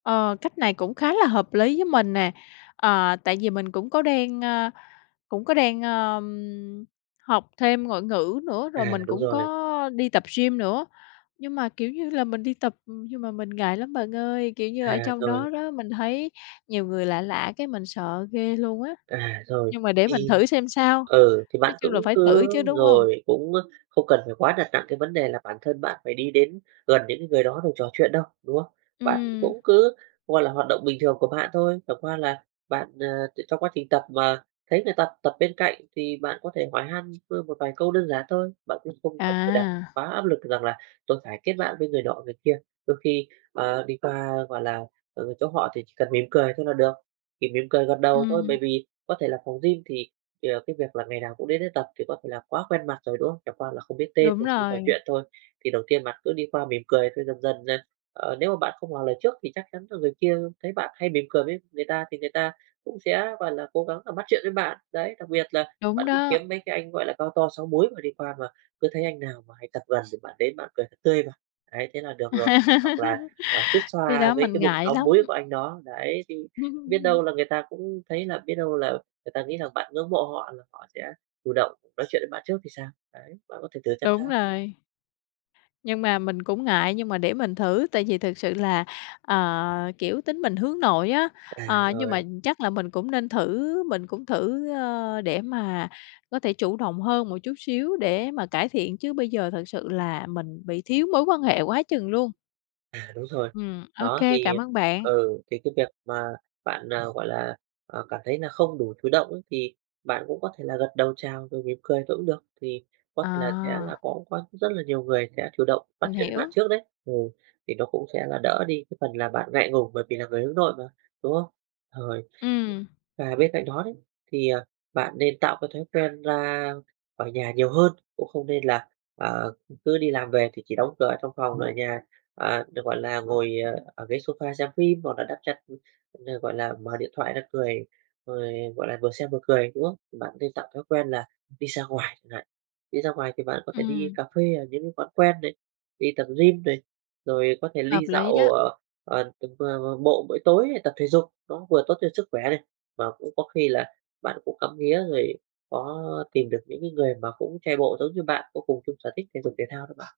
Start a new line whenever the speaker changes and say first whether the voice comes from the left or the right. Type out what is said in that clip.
left: Ờ, cách này cũng khá là hợp lý với mình nè, à, tại vì mình cũng có đang a, cũng có đang, a, học thêm ngoại ngữ nữa, rồi
right: À,
left: mình
right: đúng
left: cũng
right: rồi.
left: có đi tập gym nữa. Nhưng mà, kiểu như là, mình đi tập nhưng mà mình ngại lắm bạn ơi, kiểu như, ở
right: À,
left: trong
right: rồi.
left: đó đó, mình thấy nhiều người lạ lạ cái mình sợ ghê luôn á.
right: À, rồi,
left: Nhưng mà để mình
right: thì,
left: thử xem sao,
right: ừ, thì
left: nói
right: bạn
left: chung là
right: cũng
left: phải thử
right: cứ
left: chứ, đúng hông?
right: rồi, cũng không cần phải quá đặt nặng cái vấn đề là bản thân bạn phải đi đến gần những cái người đó rồi trò chuyện đâu, đúng không? Bạn
left: Ừm.
right: cũng cứ, gọi là, hoạt động bình thường của bạn thôi, chẳng qua là bạn, ờ, tr trong quá trình tập mà thấy người ta tập bên cạnh thì bạn có thể hỏi han vơ một vài câu đơn giản thôi. Bạn cũng không cần phải đặt
left: À!
right: quá áp lực rằng là "Tôi phải kết bạn với người nọ, người kia." Đôi khi, ờ, đi qua, gọi là, ờ, chỗ họ thì chỉ cần mỉm cười thôi là được, chỉ mỉm cười gật đầu thôi, bởi
left: Ừm.
right: vì có thể là phòng gym thì thì, à, cái việc là ngày nào cũng đến đấy tập thì có thể là quá quen mặt rồi, đúng không? Chẳng qua là không biết tên
left: Đúng
right: rồi không trò chuyện
left: rồi.
right: thôi. Thì đầu tiên bạn cứ đi qua mỉm cười rồi dần dần này, ờ, nếu mà bạn không ngỏ lời trước thì chắc chắn là người kia thấy bạn hay mỉm cười với người ta thì người ta cũng sẽ, gọi là, cố gắng, à, bắt chuyện với bạn, đấy. Đặc biệt là
left: Đúng
right: bạn cứ
left: đó.
right: kiếm mấy cái anh, gọi là, cao to 6 múi mà đi qua mà cứ thấy anh nào mà hay tập gần thì bạn đến bạn cười thật tươi vào. Đấy, thế là được rồi, hoặc là, à, xuýt
left: Cái
right: xoa
left: đó
right: với
left: mình
right: cái bụng
left: ngại
right: 6
left: lắm.
right: múi của anh đó, đấy, thì biết đâu là người ta cũng thấy là biết đâu là người ta nghĩ rằng bạn ngưỡng mộ họ là họ sẽ chủ động nói chuyện với bạn trước thì sao, đấy. Bạn có thể thử xem
left: Đúng
right: sao.
left: rồi. Nhưng mà mình cũng ngại, nhưng mà để mình thử tại vì thực sự là, ờ, kiểu, tính mình hướng nội á,
right: À,
left: ờ, nhưng mà
right: rồi.
left: chắc là mình cũng nên thử, mình cũng thử, ơ, để mà có thể chủ động hơn một chút xíu để mà cải thiện, chứ bây giờ thật sự là mình bị thiếu mối quan hệ quá chừng luôn.
right: À, đúng rồi.
left: Ừm, OK,
right: Đó,
left: cảm
right: thì,
left: ơn bạn.
right: ừ, thì cái việc mà bạn, à, gọi là, à, cảm thấy là không đủ chủ động á thì bạn cũng có thể là gật đầu chào rồi mỉm cười thôi cũng được, thì có thể là sẽ là
left: À!
right: có quan rất là nhiều người sẽ chủ động bắt
left: Mình
right: chuyện với bạn
left: hiểu.
right: trước đấy. Ừ, thì nó cũng sẽ là đỡ đi cái phần là bạn ngại ngùng bởi vì là người hướng nội mà, đúng không? Rồi,
left: Ừm.
right: và bên cạnh đó đấy, thì, à, bạn nên tạo cái thói quen ra khỏi nhà nhiều hơn, cũng không nên là, ờ, cứ đi làm về thì chỉ đóng cửa ở trong phòng, ở nhà, ờ, được, gọi là, ngồi, ờ, ở ghế sofa xem phim hoặc là đắp chăn cũng như, gọi là, mở điện thoại ra cười, rồi, gọi là, vừa xem vừa cười, đúng không? Thì bạn nên tập thói quen là đi ra ngoài chẳng hạn. Đi ra ngoài thì bạn có thể đi
left: Ừm.
right: cà phê ở những quán quen này, đi tập gym này, rồi có thể li
left: Hợp
right: dạo,
left: lý
right: ồ,
left: đó.
right: à, à, từng [unintelligible] bộ buổi tối tập thể dục, nó vừa tốt cho sức khỏe này, và cũng có khi là bạn cũng ngắm nghía rồi có tìm được những cái người mà cũng chạy bộ giống như bạn có cùng chung sở thích thể dục thể thao đó.